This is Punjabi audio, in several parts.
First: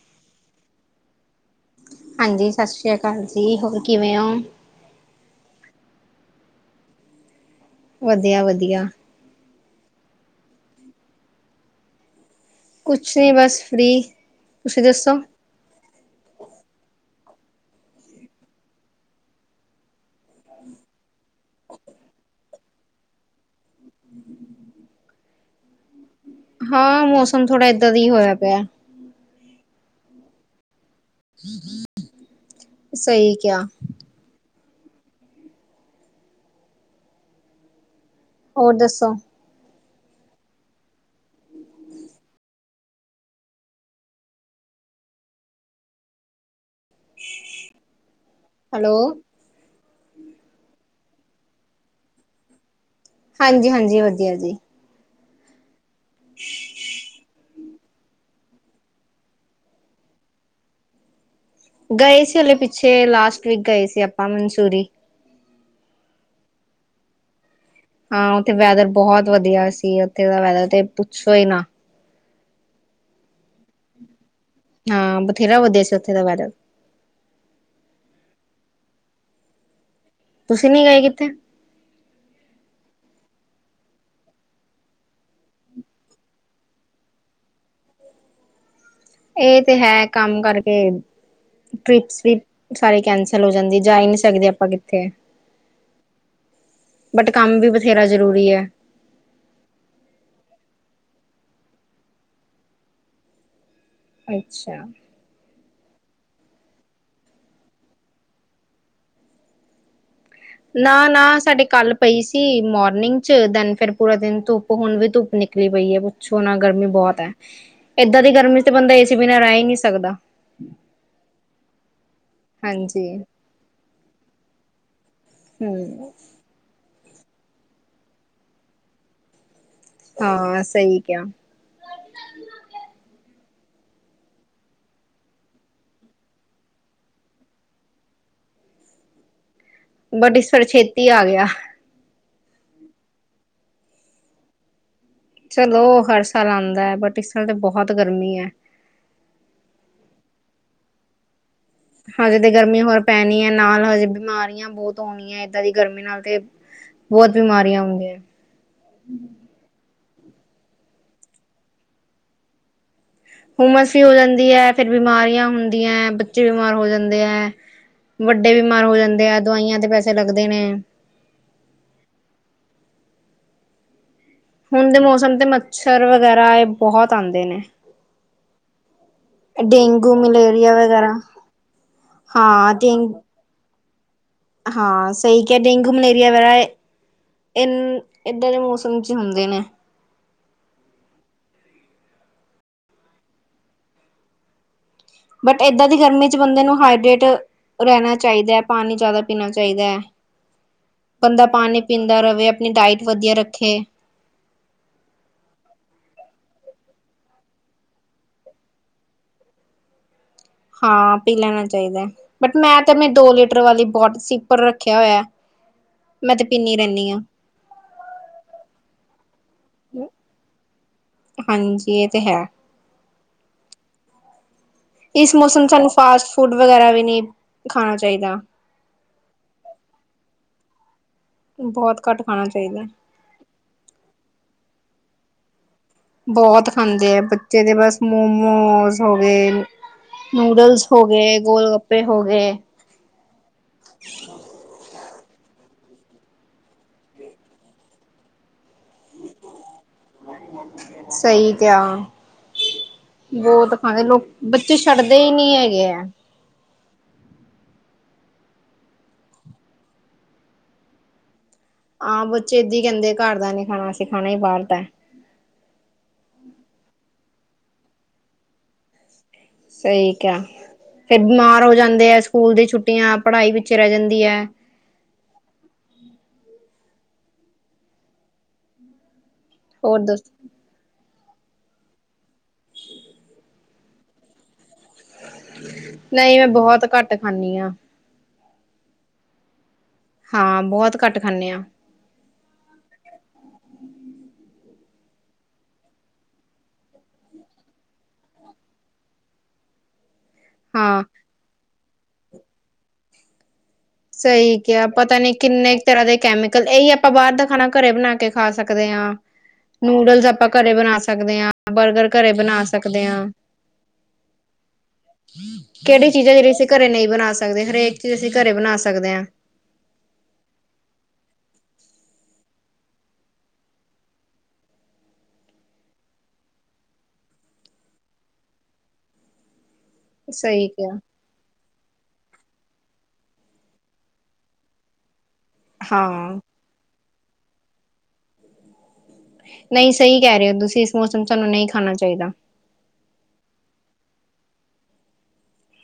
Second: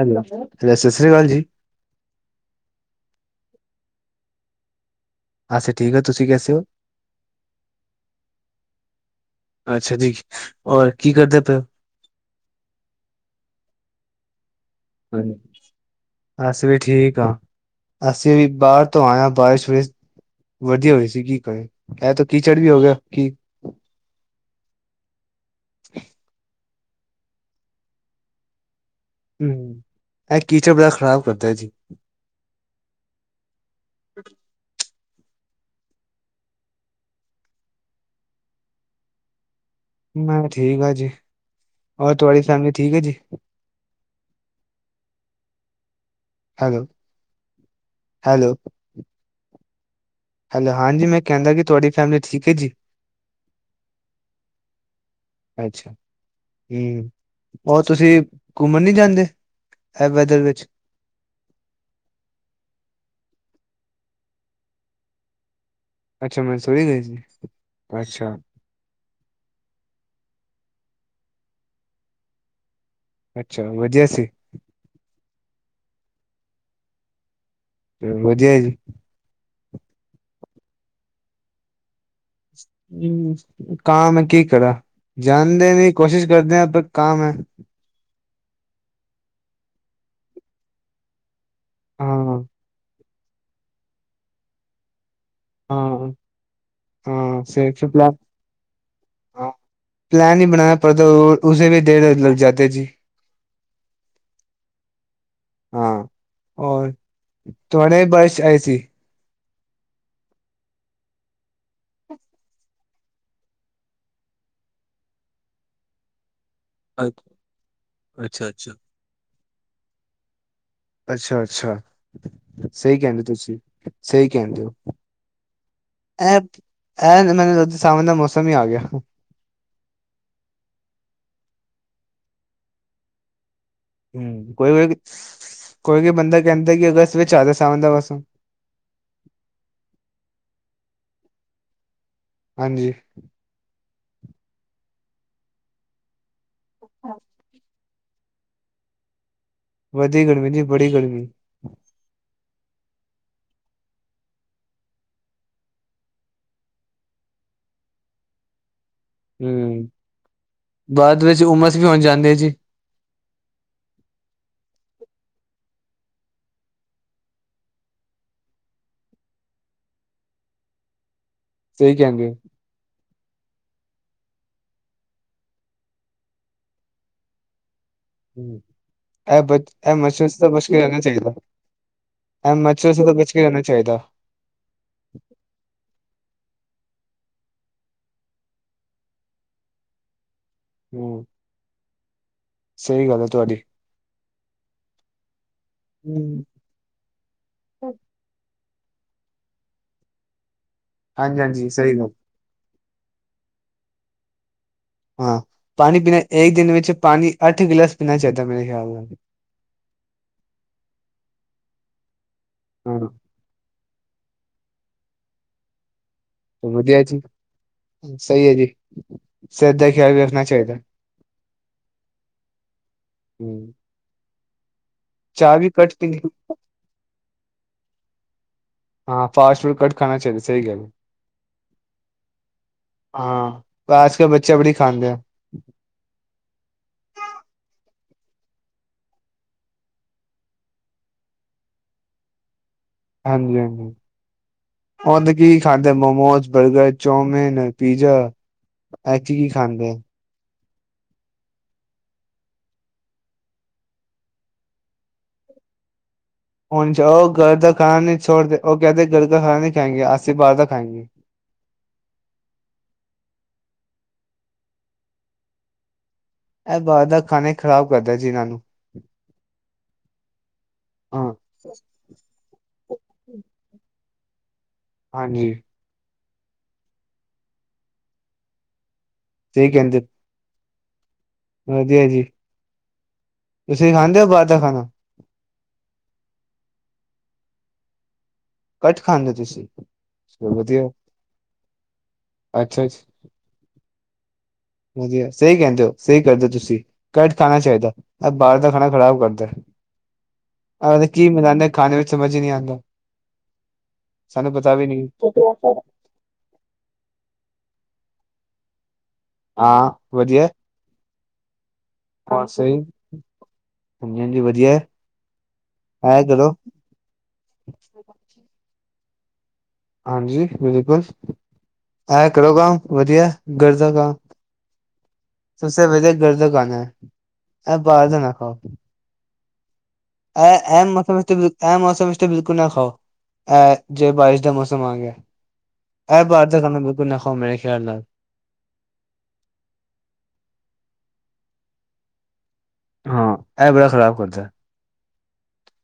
ਹੈਲੋ, ਸਤਿ ਸ਼੍ਰੀ ਅਕਾਲ ਜੀ। ਹਾਂਜੀ, ਸਤਿ ਸ਼੍ਰੀ ਅਕਾਲ ਜੀ ਹੋਰ ਕਿਵੇਂ ਹੋ? ਅੱਛਾ ਠੀਕ ਆ। ਤੁਸੀਂ ਕੈਸੇ ਹੋ? ਵਧੀਆ -ਵਧੀਆ। ਅੱਛਾ ਜੀ, ਔਰ ਕੀ ਕਰਦੇ ਪਓ? ਕੁਛ ਨਹੀਂ, ਬਸ ਫ੍ਰੀ। ਹਾਂ, ਅਸੀ ਵੀ ਠੀਕ ਹਾਂ, ਅਸੀਂ ਵੀ ਬਾਹਰ ਤੋਂ ਆਏ ਹਾਂ, ਬਾਰਿਸ਼ ਵਿਚ ਵਧੀਆ ਹੋਈ ਸੀ। ਕੀ ਕਰਹੇ ਇਹ ਤਾਂ ਕੀ ਚੜ੍ਹ ਵੀ ਹੋ ਗਿਆ ਕੀ। ਹਾਂ, ਮੌਸਮ ਥੋੜਾ ਏਦਾਂ ਦਾ ਹੀ ਹੋਇਆ ਪਿਆ। ਹਮ, ਇਹ ਕੀਚੇ ਬੜਾ ਖਰਾਬ ਸਹੀ ਕਿਆ। ਹੋਰ ਦੱਸੋ। ਮੈਂ, ਠੀਕ ਹਾਂ ਜੀ, ਹੋਰ ਤੁਹਾਡੀ ਫੈਮਿਲੀ ਠੀਕ ਆ ਜੀ? ਹੈਲੋ, ਹੈਲੋ, ਹੈਲੋ, ਹੈਲੋ, ਹਾਂਜੀ, ਮੈਂ ਕਹਿੰਦਾ ਕਿ, ਤੁਹਾਡੀ ਫੈਮਿਲੀ ਠੀਕ ਹੈ ਜੀ? ਹਾਂਜੀ- ਹਾਂਜੀ। ਵਧੀਆ ਜੀ। ਅੱਛਾ। ਹਮ ਔਰ, ਤੁਸੀਂ ਘੁੰਮਣ ਨੀ ਜਾਂਦੇ ਐ, ਵੈਦਰ ਵਿੱਚ, ਗਏ ਸੀ, ਹਲੇ ਪਿੱਛੇ ਲਾਸਟ ਵਿੱਚ ਗਏ ਸੀ, ਆਪਾਂ ਮਨਸੂਰੀ। ਅੱਛਾ, ਮੈਨਸੂਰੀ ਗਈ ਸੀ। ਹਾਂ, ਅੱਛਾ, ਉੱਥੇ ਵੈਦਰ ਬਹੁਤ ਵਧੀਆ ਸੀ, ਉੱਥੇ ਦਾ ਵੈਦਰ ਤੇ ਪੁੱਛੋ ਹੀ ਨਾ। ਅੱਛਾ, ਵਧੀਆ ਸੀ। ਹਾਂ, ਬਥੇਰਾ ਵਧੀਆ ਸੀ, ਉੱਥੇ ਦਾ ਵੈਦਰ, ਵਧੀਆ ਜੀ। ਤੁਸੀਂ, ਨੀ ਗਏ ਕਿਤੇ, ਹੂੰ, ਕਾਮ ਐ, ਕੀ ਕਰਾ ਜਾਂਦੇ ਨੀ ਕੋਸ਼ਿਸ਼ ਕਰਦੇ ਆ ਕਾਮ ਐ। ਇਹ ਤੇ ਹੈ, ਕੰਮ ਕਰਕੇ, ਟ੍ਰਿਪ ਵੀ ਹਾਂ, ਸਾਰੇ ਕੈਂਸਲ। ਹੋ ਜਾਂਦੀ ਆ ਜਾ ਹੀ ਨਹੀਂ ਸਕਦੇ, ਆਪਾਂ ਕਿੱਥੇ ਹਾਂ। ਬਟ ਹਾਂ ਕੰਮ ਵੀ ਬਥੇਰਾ ਜ਼ਰੂਰੀ ਐ। ਹਾਂ, ਪਲੈਨ ਹੀ ਬਣਾਇਆ ਉਸੀ ਵਿੱਚ ਦੇਰ ਲਗ ਜਾਦੇ ਜੀ। [inaudible] ਅੱਛਾ, ਹਾਂ, ਥੋੜੇ ਬਾਰਸ਼ ਆਈ ਸੀ। ਨਾ ਨਾ ਸਾਡੇ ਕੱਲ ਪਈ ਸੀ। ਮੋਰਨਿੰਗ ਚ ਦੈਨ, ਫਿਰ ਪੂਰਾ ਦਿਨ ਧੁੱਪ। ਹੁਣ ਵੀ ਧੁੱਪ, ਨਿਕਲੀ ਪਈ ਐ। ਪੁੱਛੋ ਨਾ ਗਰਮੀ ਅ ਬਹੁਤ ਐ, ਏਦਾਂ ਦੀ ਅੱਛਾ ਗਰਮੀ ਚ ਤੇ ਅੱਛਾ। ਬੰਦਾ ਏ ਸੀ। ਬਿਨਾਂ ਰਹਿ ਹੀ ਨੀ ਸਕਦਾ, ਅੱਛਾ, ਅੱਛਾ ਸਹੀ ਹਾਂਜੀ ਕਹਿੰਦੇ ਤੁਸੀਂ ਸਹੀ ਕਹਿੰਦੇ ਹੋ। ਹੂੰ। ਇਹ, ਇਹ ਮੈਨੂੰ ਲੱਗਦਾ ਸਾਵਣ ਦਾ ਮੌਸਮ ਹੀ ਆ ਗਿਆ। ਹਾਂ, ਸਹੀ ਕਿਹਾ। ਹੀ, ਕੋਈ ਕੋਈ ਕੋਈ ਕੋਈ ਬੰਦਾ ਕਹਿੰਦਾ। ਕਿ ਅਗਸਤ ਵਿੱਚ ਆ ਜੇ ਸਾਵਣ ਦਾ ਮੌਸਮ, ਬਟ ਇਸ ਵਾਰ ਛੇਤੀ ਆ ਗਿਆ, ਹਾਂਜੀ, ਚਲੋ ਹਰ ਸਾਲ ਆਂਦਾ, ਬਟ ਇਸ ਸਾਲ ਤੇ ਬਹੁਤ ਗਰਮੀ ਐ। ਵਧੀ ਗਰਮੀ ਜੀ। ਬੜੀ ਗਰਮੀ, ਹਜੇ ਤੇ ਗਰਮੀ ਹੋਰ ਪੈਣੀ ਐ, ਨਾਲ ਹਜੇ ਬਿਮਾਰੀਆਂ ਬਹੁਤ ਹੋਣੀਆਂ, ਏਦਾਂ ਦੀ ਗਰਮੀ ਨਾਲ ਤੇ। ਬਹੁਤ ਬਿਮਾਰੀਆਂ ਹੁੰਦੀਆਂ। ਹੂੰ, ਬਾਅਦ, ਵਿੱਚ ਹੋਮਸ ਵੀ ਹੋ ਜਾਂਦੀ ਆ, ਜੀ। ਹੋਮਸ ਵੀ ਹੋ ਜਾਂਦੀ ਐ, ਫੇਰ ਬਿਮਾਰੀਆਂ ਹੁੰਦੀਆਂ ਹੈ ਬੱਚੇ ਬਿਮਾਰ ਹੋ ਜਾਂਦੇ ਐ। ਵੱਡੇ ਬਿਮਾਰ ਹੋ ਜਾਂਦੇ ਆ। ਦਵਾਈਆਂ ਦੇ ਪੈਸੇ ਲੱਗਦੇ ਨੇ, ਸਹੀ ਕਹਿੰਦੇ ਓ। ਹੁਣ ਦੇ ਮੌਸਮ ਤੇ ਮੱਛਰ ਵਗੈਰਾ। ਇਹ ਬਹੁਤ ਆਉਂਦੇ ਨੇ, ਹੂੰ। ਇਹ ਬ ਇਹ ਡੇਂਗੂ, ਮੱਛਰ ਤੋਂ ਬਚ ਮਲੇਰੀਆ, ਕੇ ਰਹਿਣਾ ਵਗੈਰਾ। ਚਾਹੀਦਾ ਇਹ ਹਾਂ ਮੱਛਰ ਤੋਂ ਡੇਂਗੂ- ਬਚ ਰਹਿਣਾ ਚਾਹੀਦਾ- ਹਾਂ, ਸਹੀ ਕਿਹਾ ਡੇਗੂ ਮਲੇਰੀਆ ਬਰਾ ਇ ਏਦਾਂ ਦੇ ਮੌਸਮ 'ਚ ਹੁੰਦੇ ਨੇ- ਹੂੰ, ਸਹੀ ਗੱਲ ਐ ਤੁਹਾਡੀ ਬਟ ਏਦਾਂ ਦੀ ਗਰਮੀ 'ਚ ਬੰਦੇ ਨੂੰ ਹਾਈਡ੍ਰਟ ਰਹਿਣਾ ਚਾਹੀਦਾ। ਪਾਣੀ ਜ਼ਿਆਦਾ ਪੀਣਾ ਚਾਹੀਦਾ। ਹਾਂਜੀ ਬੰਦਾ ਹਾਂਜੀ ਪਾਣੀ ਸਹੀ ਗੱਲ ਪੀਂਦਾ ਰਵੇ। ਆਪਣੀ ਡਾਇਟ ਵਧੀਆ ਰੱਖੇ- ਹਾਂ, ਪਾਣੀ ਪੀਣਾ ਇਕ ਦਿਨ ਵਿਚ ਪਾਣੀ ਅੱਠ ਗਿਲਾਸ ਪੀਣਾ ਚਾਹੀਦਾ ਮੇਰੇ ਖਿਆਲ ਨਾਲ ਹਾਂ, ਪੀ ਲੈਣਾ ਚਾਹੀਦਾ ਬਟ ਮੈਂ ਤੇ ਆਪ ਹਾਂ ਦੋ ਲੀਟਰ ਵਾਲੀ ਬੋਟ ਸੀਪਰ ਰਖਿਆ ਹੋਇਆ। ਮੈਂ ਤੇ ਪੀਨੀ ਵਧੀਆ ਰਹਿੰਦੀ ਹਾਂ ਜੀ ਸਹੀ ਐ ਜੀ। ਸਿਹਤ ਦਾ ਖਿਆਲ ਵੀ ਰੱਖਣਾ ਚਾਹੀਦਾ। ਹਾਂਜੀ ਇਹ ਤੇ ਹੈ। ਇਸ ਚਾਹ ਮੌਸਮ ਵੀ ਵਿੱਚ ਸਾਨੂੰ ਘੱਟ ਪੀਣੀ ਫਾਸਟ ਫੂਡ ਵਗੈਰਾ ਵੀ ਨਹੀ ਖਾਣਾ ਚਾਹੀਦਾ ਹਾਂ, ਫਾਸਟ ਫੂਡ ਘੱਟ ਖਾਣਾ ਚਾਹੀਦਾ ਸਹੀ ਗੱਲ ਬਹੁਤ ਘੱਟ ਖਾਣਾ ਚਾਹੀਦਾ। ਹਾਂ, ਪਰ ਆਜ ਕਲ ਬੱਚੇ ਬੜੀ ਖਾਂਦੇ ਆ ਬਹੁਤ ਖਾਂਦੇ ਆ ਬੱਚੇ ਤੇ ਬਸ ਮੋਮੋਸ ਹੋ ਗਏ ਨੂਡਲਸ ਹੋ ਗਏ ਗੋਲਗੱਪੇ ਹੋ ਗਏ ਹਾਂਜੀ-ਹਾਂਜੀ, ਹੂੰ ਤੇ ਕੀ ਖਾਂਦੇ momos, burger, chow mein, pizza actually ਖਾਂਦੇ ਆ- ਸਹੀ ਕਿਆ- ਬਹੁਤ ਖਾਂਦੇ ਲੋਕ ਬੱਚੇ ਛੱਡਦੇ ਹੀ ਨਹੀ ਹੈਗੇ ਐ। ਹਣ ਉਹ ਘਰ ਦਾ ਖਾਣਾ ਨਹੀ ਛੋੜਦੇ ਉਹ ਕਹਿਦੇ ਘਰ ਦਾ ਖਾਣਾ ਨਹੀ ਖਾਏਂਗੇ ਅਸੀਂ ਬਾਹਰ ਦਾ ਖਾਏਗਾ ਹਾਂ, ਬੱਚੇ ਏਦਾਂ ਹੀ ਕਹਿਦੇ ਘਰ ਦਾ ਨੀ ਖਾਣਾ ਅਸੀਂ ਖਾਣਾ ਹੀ ਬਾਹਰ ਦਾ ਇਹ ਬਾਹਰ ਦਾ ਖਾਣੇ ਈ ਖਰਾਬ ਕਰਦਾ ਜੀ ਇਹਨਾਂ ਨੂੰ ਸਹੀ ਕਹਿੰਦੇ ਆ ਫੇਰ ਹਾਂ ਬਿਮਾਰ ਹੋ ਜਾਂਦੇ ਆ ਸਕੂਲ ਦੀ ਛੁੱਟੀਆਂ ਪੜ੍ਹਾਈ ਪਿੱਛੇ ਰਹਿ ਜਾਦੀ ਐ। ਹਾਂਜੀ- ਸਹੀ ਕਹਿੰਦੇ ਹੋਰ ਦੱਸ ਵਧੀਆ ਜੀ। ਤੁਸੀਂ ਖਾਂਦੇ ਹੋ ਬਾਹਰ ਦਾ ਖਾਣਾ ਨਹੀਂ, ਮੈਂ ਬਹੁਤ ਘੱਟ ਖਾਣੀ ਆ। ਘੱਟ ਖਾਂਦੇ ਤੁਸੀਂ- ਚਲੋ ਹਾਂ, ਵਧੀਆ ਬਹੁਤ ਘੱਟ ਖਾਂਦੇ ਆ। ਅੱਛਾ ਜੀ। ਵਧੀਆ ਸਹੀ ਕਹਿੰਦੇ ਓ ਸਹੀ ਕਹਿੰਦੇ ਓ ਤੁਸੀਂ, ਘੱਟ ਖਾਣਾ ਚਾਹੀਦਾ ਬਾਹਰ ਦਾ ਖਾਣਾ ਖਰਾਬ ਕਰਦਾ ਹਾਂ ਅਗਰ ਕੀ ਖਾਣੇ ਵਿਚ ਸਮਝ ਈ ਨੀ ਆਂਦਾ ਸਹੀ ਕਿਹਾ ਪਤਾ ਨੀ ਕਿੰਨੇ ਤਰ੍ਹਾਂ ਦੇ ਕੈਮੀ ਕਲ ਇਹੀ ਆਪਾਂ ਬਾਹਰ ਦਾ ਖਾਣਾ ਘਰੇ ਬਣਾ ਕੇ ਖਾ ਸਕਦੇ ਹਾਂ ਹਾਂ ਨੂਡਲਸ ਵਧੀਆ ਆਪਾਂ ਘਰੇ ਬਣਾ ਸਕਦੇ ਆ ਬਰਗਰ- ਘਰੇ ਹੋਰ ਬਣਾ ਸਹੀ ਸਕਦੇ ਆ ਹਾਂਜੀ ਹਾਂਜੀ ਵਧੀਆ ਕਿਹੜੀ ਹੈ। ਐ ਚੀਜ਼ਾਂ ਜਿਹੜੀ ਕਰੋ ਅ ਘਰੇ ਨਹੀ ਬਣਾ ਸਕਦੇ ਹਰੇਕ ਚੀਜ਼ ਅਸੀ ਘਰੇ ਬਣਾ ਸਕਦੇ ਆ। ਹਾਂਜੀ, ਬਿਲਕੁਲ ਕਰੋ ਕੰਮ ਵਧੀਆ ਗਰ ਦਾ ਕੰਮ [unintelligible] ਬਾਹਰ ਦਾ ਨਾ ਖਾਓ ਅ ਸਹੀ ਐ ਕਿਹਾ ਮਤਲਬ ਇਹ ਮੌਸਮ ਇਸ ਤੇ ਬਿਲਕੁਲ ਨਾ ਖਾਓ ਇਹ ਜੇ ਬਾਰਿਸ਼ ਦਾ ਮੌਸਮ ਆ ਗਿਆ ਐ ਹਾਂ ਬਾਹਰ ਦਾ ਤਾਂ ਬਿਲਕੁਲ ਨਾ ਖਾਓ ਮੇਰੇ ਖਿਆਲ ਨਾਲ ਨਹੀ ਸਹੀ ਕਹਿ ਰਹੇ ਹੋ, ਤੁਸੀਂ ਇਸ ਮੌਸਮ ਸਾਨੂੰ ਨਹੀ ਖਾਣਾ ਚਾਹੀਦਾ ਹਾਂ, ਇਹ ਬੜਾ ਖਰਾਬ ਕਰਦਾ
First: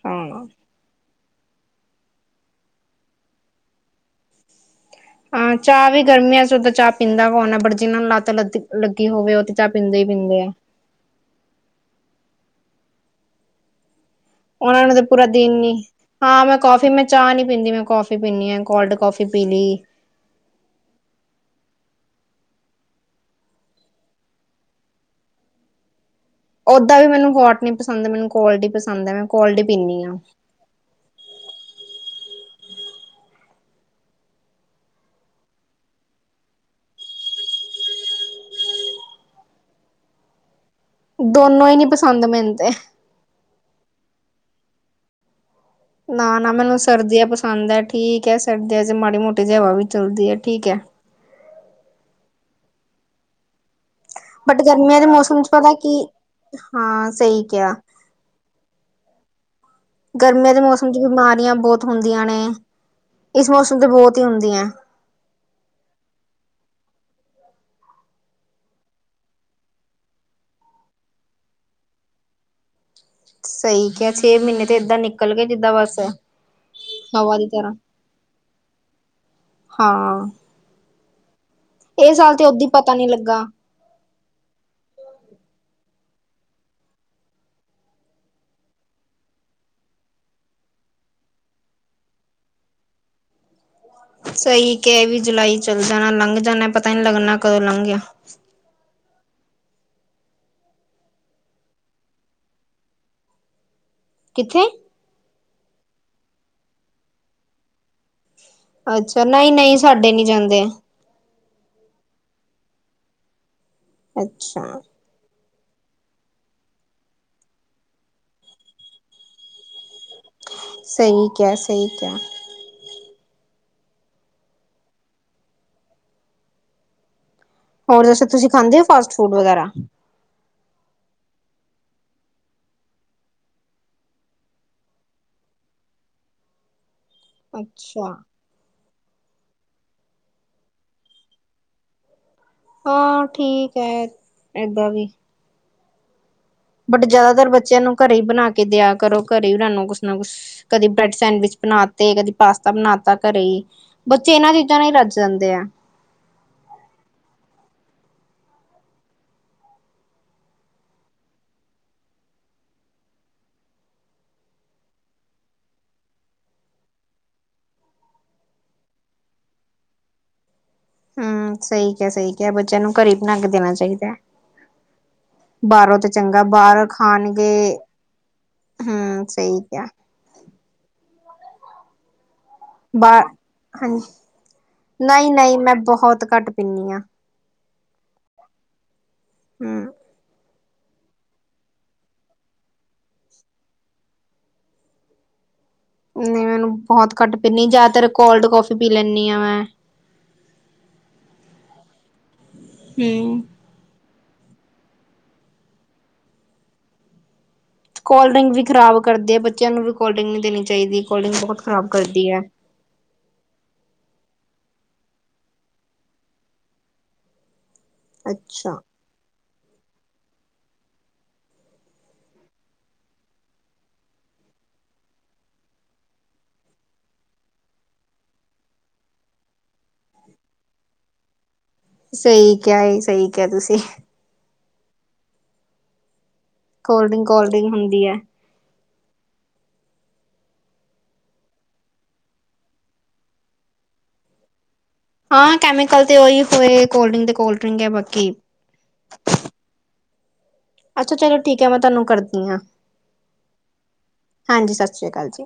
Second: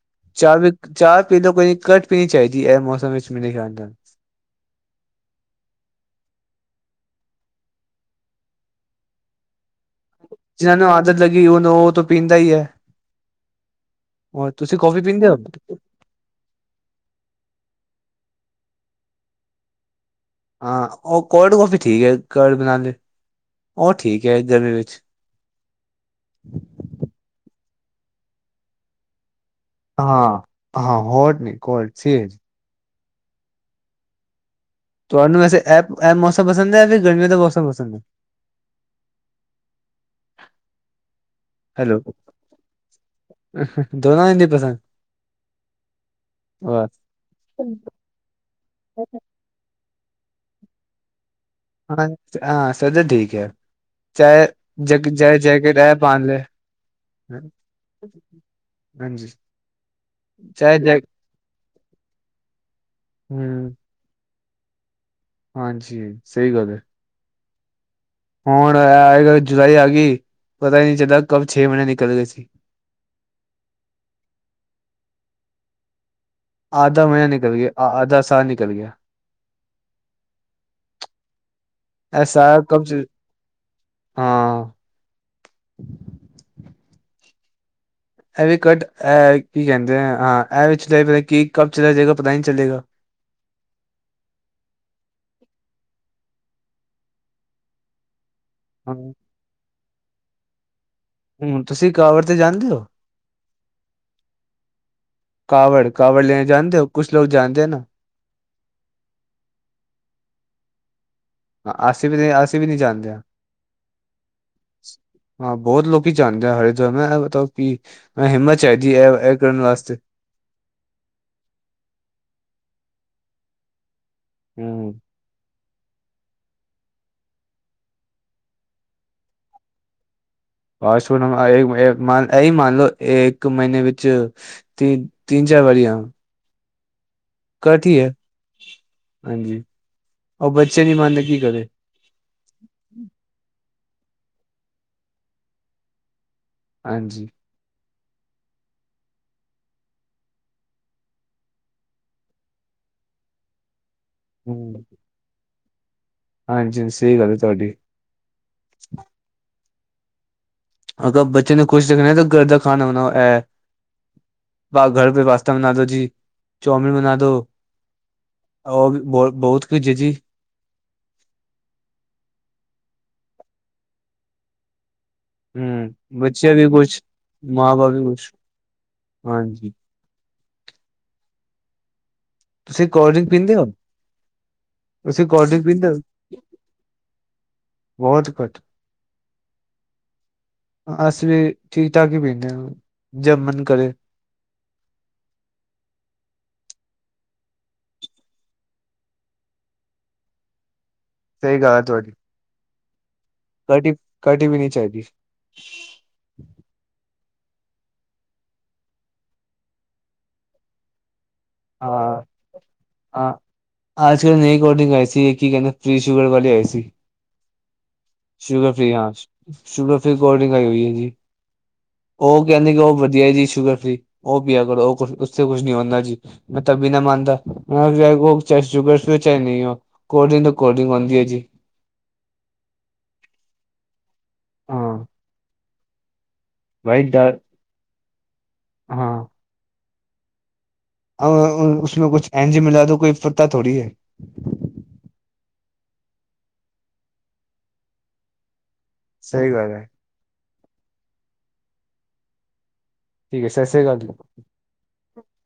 ਹਾਂ ਚਾਹ ਵੀ ਚਾਹ ਪੀ ਲਓ ਕੋਈ ਘੱਟ ਣੀ ਚਾਹੀਦੀ ਇਹ ਮੌਸਮ ਵਿੱਚ ਮੇਰੇ ਖਿਆਲ ਨਾਲ ਹਾਂ, ਚਾਹ ਵੀ ਗਰਮੀਆਂ ਚ ਉਦਾਂ ਚਾਹ ਪੀਂਦਾ ਕੌਣ ਆ ਬਟ ਜਿਹਨਾਂ ਨੂੰ ਲੱਤ ਲੱ ਲੱਗੀ ਹੋਵੇ ਉਹਦੀ ਚਾਹ ਪੀਂਦੇ ਹੀ ਪੀਂਦੇ ਆ। ਜਿਹਨ੍ਹਾਂ ਨੂੰ ਆਦਤ ਲੱਗੀ ਓ ਤੋਂ ਪੀਂਦਾ ਹੀ ਆ। ਹੋਰ ਤੁਸੀਂ ਉਹਨਾਂ ਨੂੰ ਕੌਫੀ ਤਾਂ ਪੂਰਾ ਪੀਂਦੇ ਹੋ? ਦਿਨ ਨੀ ਹਾਂ। ਮੈਂ ਕੌਫੀ ਮੈਂ ਚਾਹ ਨੀ ਪੀਂਦੀ। ਮੈਂ ਕੌਫੀ ਪੀਂਦੀ ਹਾਂ। ਕੋਲਡ ਕੌਫੀ ਪੀ ਲਈ ਹਾਂ, ਉਹ ਕੋਲਡ ਕਫੀ ਠੀਕ ਹੈ। ਕੋਲਡ ਬਣਾ ਲਈ ਉਹ ਠੀਕ ਐ ਗਰਮੀ ਵਿੱਚ। ਓਦਾਂ ਵੀ ਮੈਨੂੰ ਹੋਰਟ ਨੀ ਪਸੰਦ ਮੈਨੂੰ ਕੋਲਡ ਈ ਪਸੰਦ ਐ। ਮੈਂ ਕੋਲਡ ਈ ਪੀਣੀ। ਹਾਂ-ਹਾਂ, ਹੋਟ ਨੀ ਕੋਲਡ [unintelligible] ਤੁਹਾਨੂੰ ਵੈਸੇ ਇਹ ਇਹ ਮੌਸਮ ਪਸਦ ਐ? ਫਿਰ ਗਰਮੀ ਦਾ ਮੌਸਮ ਪਸੰਦ ਹੈ? [unintelligible] ਦੋਨੋ ਹੀ ਨੀ ਹੈਲੋ ਪਸੰਦ ਮੈਨੂੰ ਤੇ। ਦੋਨੋ ਹੀ ਨੀ ਪਸੰਦ ਨਾ-ਨਾ ਮੈਨੂੰ ਵਾਹ ਸਰਦੀਆਂ ਪਸੰਦ ਐ ਠੀਕ ਐ ਸਰਦੀਆਂ ਚ ਮਾੜੀ ਮੋਟੀ ਹਵਾ ਵੀ ਚੱਲਦੀ ਐ ਠੀਕ ਐ। ਹਾਂ-ਹਾਂ ਸਬ ਠੀਕ ਹੈ। ਚਾਹੇ ਬਟ ਗਰਮੀਆਂ ਦੇ ਜੈਕ ਚਾਹੇ ਮੌਸਮ ਚ ਪਤਾ ਜੈਕਟ ਕੀ ਹੈ ਪਾਨ ਲੈ ਹਾਂ, ਸਹੀ ਕਿਹਾ। ਹਾਂਜੀ ਗਰਮੀਆਂ ਦੇ ਚਾਹੇ ਮੌਸਮ ਚ ਜੈ ਬਿਮਾਰੀਆਂ ਬਹੁਤ ਹੁੰਦੀਆਂ ਨੇ, ਇਸ ਹਮ ਮੌਸਮ ਤੇ ਬਹੁਤ ਹੀ ਹੁੰਦੀਆਂ। ਹਾਂਜੀ ਸਹੀ ਗੱਲ ਹੈ। ਹੁਣ ਆਏ ਕੱਲ ਜੁਲਾਈ ਆ, ਗਈ ਪਤਾ ਹੀ ਨਹੀਂ ਚੱਲਦਾ ਕਬ ਛੇ ਮਹੀਨੇ ਨਿਕਲ ਗਏ ਸੀ। ਸਹੀ ਕਿਹਾ ਛੇ ਮਹੀਨੇ ਤੇ ਏਦਾਂ ਨਿਕਲ ਕੇ ਜਿੱਦਾਂ ਬਸ ਆਧਾ ਮਹੀਨ ਹਵਾ ਦੀ ਨਿਕਲ ਗਿਆ, ਤਰ੍ਹਾਂ ਆਧਾ ਸਾਲ ਨਿਕਲ ਗਿਆ। ਹਾਂ ਇਹ ਸਾਲ ਐਸਾ ਤੇ ਓਦੀ ਕਬਜ਼ ਪਤਾ ਨੀ ਲੱਗਾ ਹਾਂ। ਇਹ ਵੀ ਕੱਟ ਇਹ ਕੀ ਕਹਿੰਦੇ ਹਾਂ, ਇਹ ਵੀ ਚਲੇ ਪਤਾ ਕੀ ਕਬ ਚਲਾ ਜਾਏਗਾ, ਪਤਾ ਨਹੀਂ ਚਲੇਗਾ। ਸਹੀ ਕਿਹਾ ਵੀ ਜੁਲਾਈ ਚੱਲ ਜਾਣਾ ਲੰਘ ਜਾਣਾ ਪਤਾ ਨੀ ਲੱਗਣਾ ਕਦੋਂ ਲੰਘ ਗਿਆ। ਹਾਂ। ਹੂੰ, ਤੁਸੀਂ ਕਵਰ ਤੇ ਜਾਂਦੇ ਹੋ? ਕਿੱਥੇ? ਕਾਵਰ-ਕਾਵਰ ਲੈਣੇ ਜਾਣਦੇ ਹੋ? ਕੁਛ ਲੋਕ ਜਾਣਦੇ ਨਾ? ਅੱਛਾ ਨਹੀਂ-ਨਹੀਂ ਸਾਡੇ ਨੀ ਜਾਂਦੇ। ਅਸੀਂ ਵੀ, ਅਸੀਂ ਵੀ, ਨਹੀਂ ਜਾਣਦੇ ਹਾਂ। ਅੱਛਾ। ਹਾਂ, ਬਹੁਤ ਲੋਕੀ ਜਾਦੇ ਆ, ਹਰੇ ਦੁਆ ਮੈਂ ਮਤਲਬ ਕਿ ਮੈਂ ਹਿੰਮਤ ਚਾਹੀਦੀ ਹੈ, ਇਹ-ਇਹ ਕਰਨ ਵਾਸਤੇ। ਸਹੀ ਕਿਆ-ਸਹੀ ਕਿਆ। ਹੂੰ ਹੋਰ ਜਸ ਤੁਸੀਂ ਖਾਂਦੇ ਹੋ, ਫਾਸਟ ਫੂਡ ਵਗੈਰਾ? ਬ ਸੁਣ ਇਹੀ ਮੰਨ ਲਓ, ਇੱਕ ਮਹੀਨੇ ਵਿੱਚ। ਤ ਤਿੰਨ ਚਾਰ ਵਾਰੀਆਂ। ਕਠ ਹੀ ਹੈ, ਅੱਛਾ ਹਾਂਜੀ ਉਹ ਬੱਚੇ ਨੀ ਮੰਨਦੇ ਕੀ ਕਰਦੇ। ਹਾਂ ਠੀਕ ਹੈ, ਏਦਾਂ ਵੀ। ਬਟ ਹਾਂਜੀ ਜ਼ਿਆਦਾਤਰ ਬੱਚਿਆਂ ਨੂੰ ਘਰੇ ਹੀ ਬਣਾ ਕੇ ਦਿਆ ਕਰੋ, ਘਰੇ ਹੀ ਬਣਾ ਕੁਛ ਨਾ ਕੁਛ। ਕਦੇ ਬ੍ਰੈਡ ਸੈਂਡਵਿਚ ਬਣਾਤੇ ਕਦੀ, ਪਾਸਤਾ ਬਣਾ ਤਾ ਘਰੇ ਹੀ। ਬੱਚੇ ਇਹਨਾਂ ਚੀਜ਼ਾਂ ਨਾਲ ਹੀ ਰੱਜ ਦਿੰਦੇ ਆ। ਹਾਂਜੀ-ਹਾਂਜੀ ਸਹੀ ਗੱਲ ਹੈ, ਤੁਹਾਡੀ। ਅਗਰ ਬੱਚੇ ਨੂੰ ਖੁਸ਼ ਦੇਖਣਾ, ਤਾਂ ਘਰ ਦਾ ਖਾਣਾ ਬਣਾ ਇਹ ਬਾ ਘਰ ਪੇ ਪਾਸਤਾ ਬਣਾ ਦੋ, ਜੀ ਚਾਮਨ ਬਣਾ ਦੋ। ਹੋਰ ਬਹੁਤ-ਬਹੁਤ ਕੁਝ ਜੀ। ਹੂੰ ਸਹੀ ਕਿਹਾ -ਸਹੀ ਕਿਹਾ। ਬੱਚਿਆਂ ਨੂੰ ਘਰੇ ਹੀਂ ਬਣਾ ਕੇ, ਦੇਣਾ ਚਾਹੀਦਾ ਹੈ। ਹਮ ਬਾਹਰੋਂ ਤੌ ਚੰਗਾ ਬੱਚਿਆਂ ਵੀ ਬਾਹਰੋਂ ਕੁਛ ਮਾਂ ਖਾਣਗੇ। ਬਾਪ ਵੀ ਕੁਛ ਹੂੰ ਸਹੀ ਹਾਂਜੀ ਕਿਹਾ। ਤੁਸੀਂ ਕੋਲਡ ਬਾਹਰ ਡ੍ਰਿੰਕ ਪੀਂਦੇ ਹੋ? ਹਾਂਜੀ ਤੁਸੀਂ ਨਹੀਂ ਕੋਲਡ ਨਹੀਂ ਡ੍ਰਿੰਕ ਮੈਂ ਪੀਂਦੇ ਹੋ? ਬਹੁਤ ਘੱਟ ਪੀਨੀ ਆ ਬਹੁਤ ਘੱਟ। ਹੂੰ [inaudible] ਅਸੀ ਵੀ ਠੀਕ ਠਾਕ ਹੀ ਪੀਂਦੇ ਹਾ ਜਬ ਮਨ ਕਰੇ। ਨਹੀ ਮੈਨੂੰ ਬਹੁਤ ਘੱਟ ਪੀਨੀ ਜਿਆਦਾਤਰ ਕੋਲਡ ਕੋੌਫੀ ਪੀ ਲੈਨੀ ਹਾ ਮੈਂ। ਸਹੀ ਗਾ ਹੈ ਤੁਹਾਡ- ਹਮ ਕਡੀ, ਕਡੀ ਵੀ ਨਹੀਂ ਚਾਹੀਦੀ। ਕੋਲਡਰਿੰਗ ਵੀ ਖਰਾਬ ਕਰਦੇ ਆ ਬੱਚਿਆਂ ਨੂੰ ਵੀ ਕੋਲਡਰਿੰਗ ਨੀ ਦੇਣੀ ਚਾਹੀਦੀ ਕੋਲਡਰਿੰਗ ਬੋਹਤ ਹਾਂ। ਹਾਂ ਅੱਜ ਕਲ ਨਈ ਕੋਲਡ ਡਰਿੰਕ ਆਈ ਸੀ, ਕੀ ਕਹਿੰਦੇ, ਫ੍ਰੀ ਸ਼ੂਗਰ ਵਾਲੇ ਆਈ ਸੀ। ਸ਼ੂਗਰ ਅੱਛਾ। ਫ੍ਰੀ ਹਾਂ ਸ਼ੂਗਰ ਫ੍ਰੀ ਕੋਲਡ ਡਰਿੰਕ ਆਈ ਹੋਈ ਹੈ ਜੀ। ਉਹ ਕਹਿੰਦੇ ਕਿ ਉਹ ਵਧੀਆ ਜੀ ਸ਼ੂਗਰ ਫ੍ਰੀ, ਉਹ ਪੀਆ ਕਰੋ ਉਹ ਉਸਸੇ ਕੁਛ ਨੀ ਹੁਨਦਾ ਜੀ। ਮੈਂ ਤਭੀ ਨਾ ਮਾਨਦਾ ਉਹ ਚਾਹੇ ਸ਼ੂਗਰ ਸੀ ਹੋ ਚਾਹੇ ਨਈ ਹੋ। ਕੋਲਡ ਡਿੰਕ, ਤੋਂ ਕੋਲਡਰਿੰਕ ਹੋਂਦੀ ਹੈ ਜੀ। ਸਹੀ ਕਿਹਾ ਐ, ਸਹੀ ਕਿਹਾ ਤੁਸੀਂ। ਹਾਂ। ਭਾਈ ਕੋਲਡ ਡਿੰਕ, ਡਰ ਕੋਲਡ ਡਰਿੰਕ, ਹੁੰਦੀ ਹੈ। ਹਾਂ। ਉਸੇ ਕੁਛ ਐਂਝ ਮਿਲਾ, ਤੇ ਕੋਈ ਪਤਾ ਥੋੜੀ ਆ। ਹਾਂ ਕੈਮੀਕਲ ਤੇ ਉਹੀ ਹੋਏ ਕੋਲਡ ਡਰਿੰਕ ਤੇ ਕੋਲਡ ਡਰਿੰਕ ਹੈ ਬਾਕੀ। ਸਹੀ ਗੱਲ ਐ। ਅੱਛਾ ਚਲੋ ਠੀਕ ਹੈ, ਮੈਂ ਤੁਹਾਨੂੰ ਕਰਦੀ ਹਾਂ। ਠੀਕ ਹੈ, ਸਤਿ ਸ੍ਰੀ ਅਕਾਲ ਜੀ। ਹਾਂਜੀ ਸਸ ਸ੍ਰੀ ਕਾਲ ਜੀ।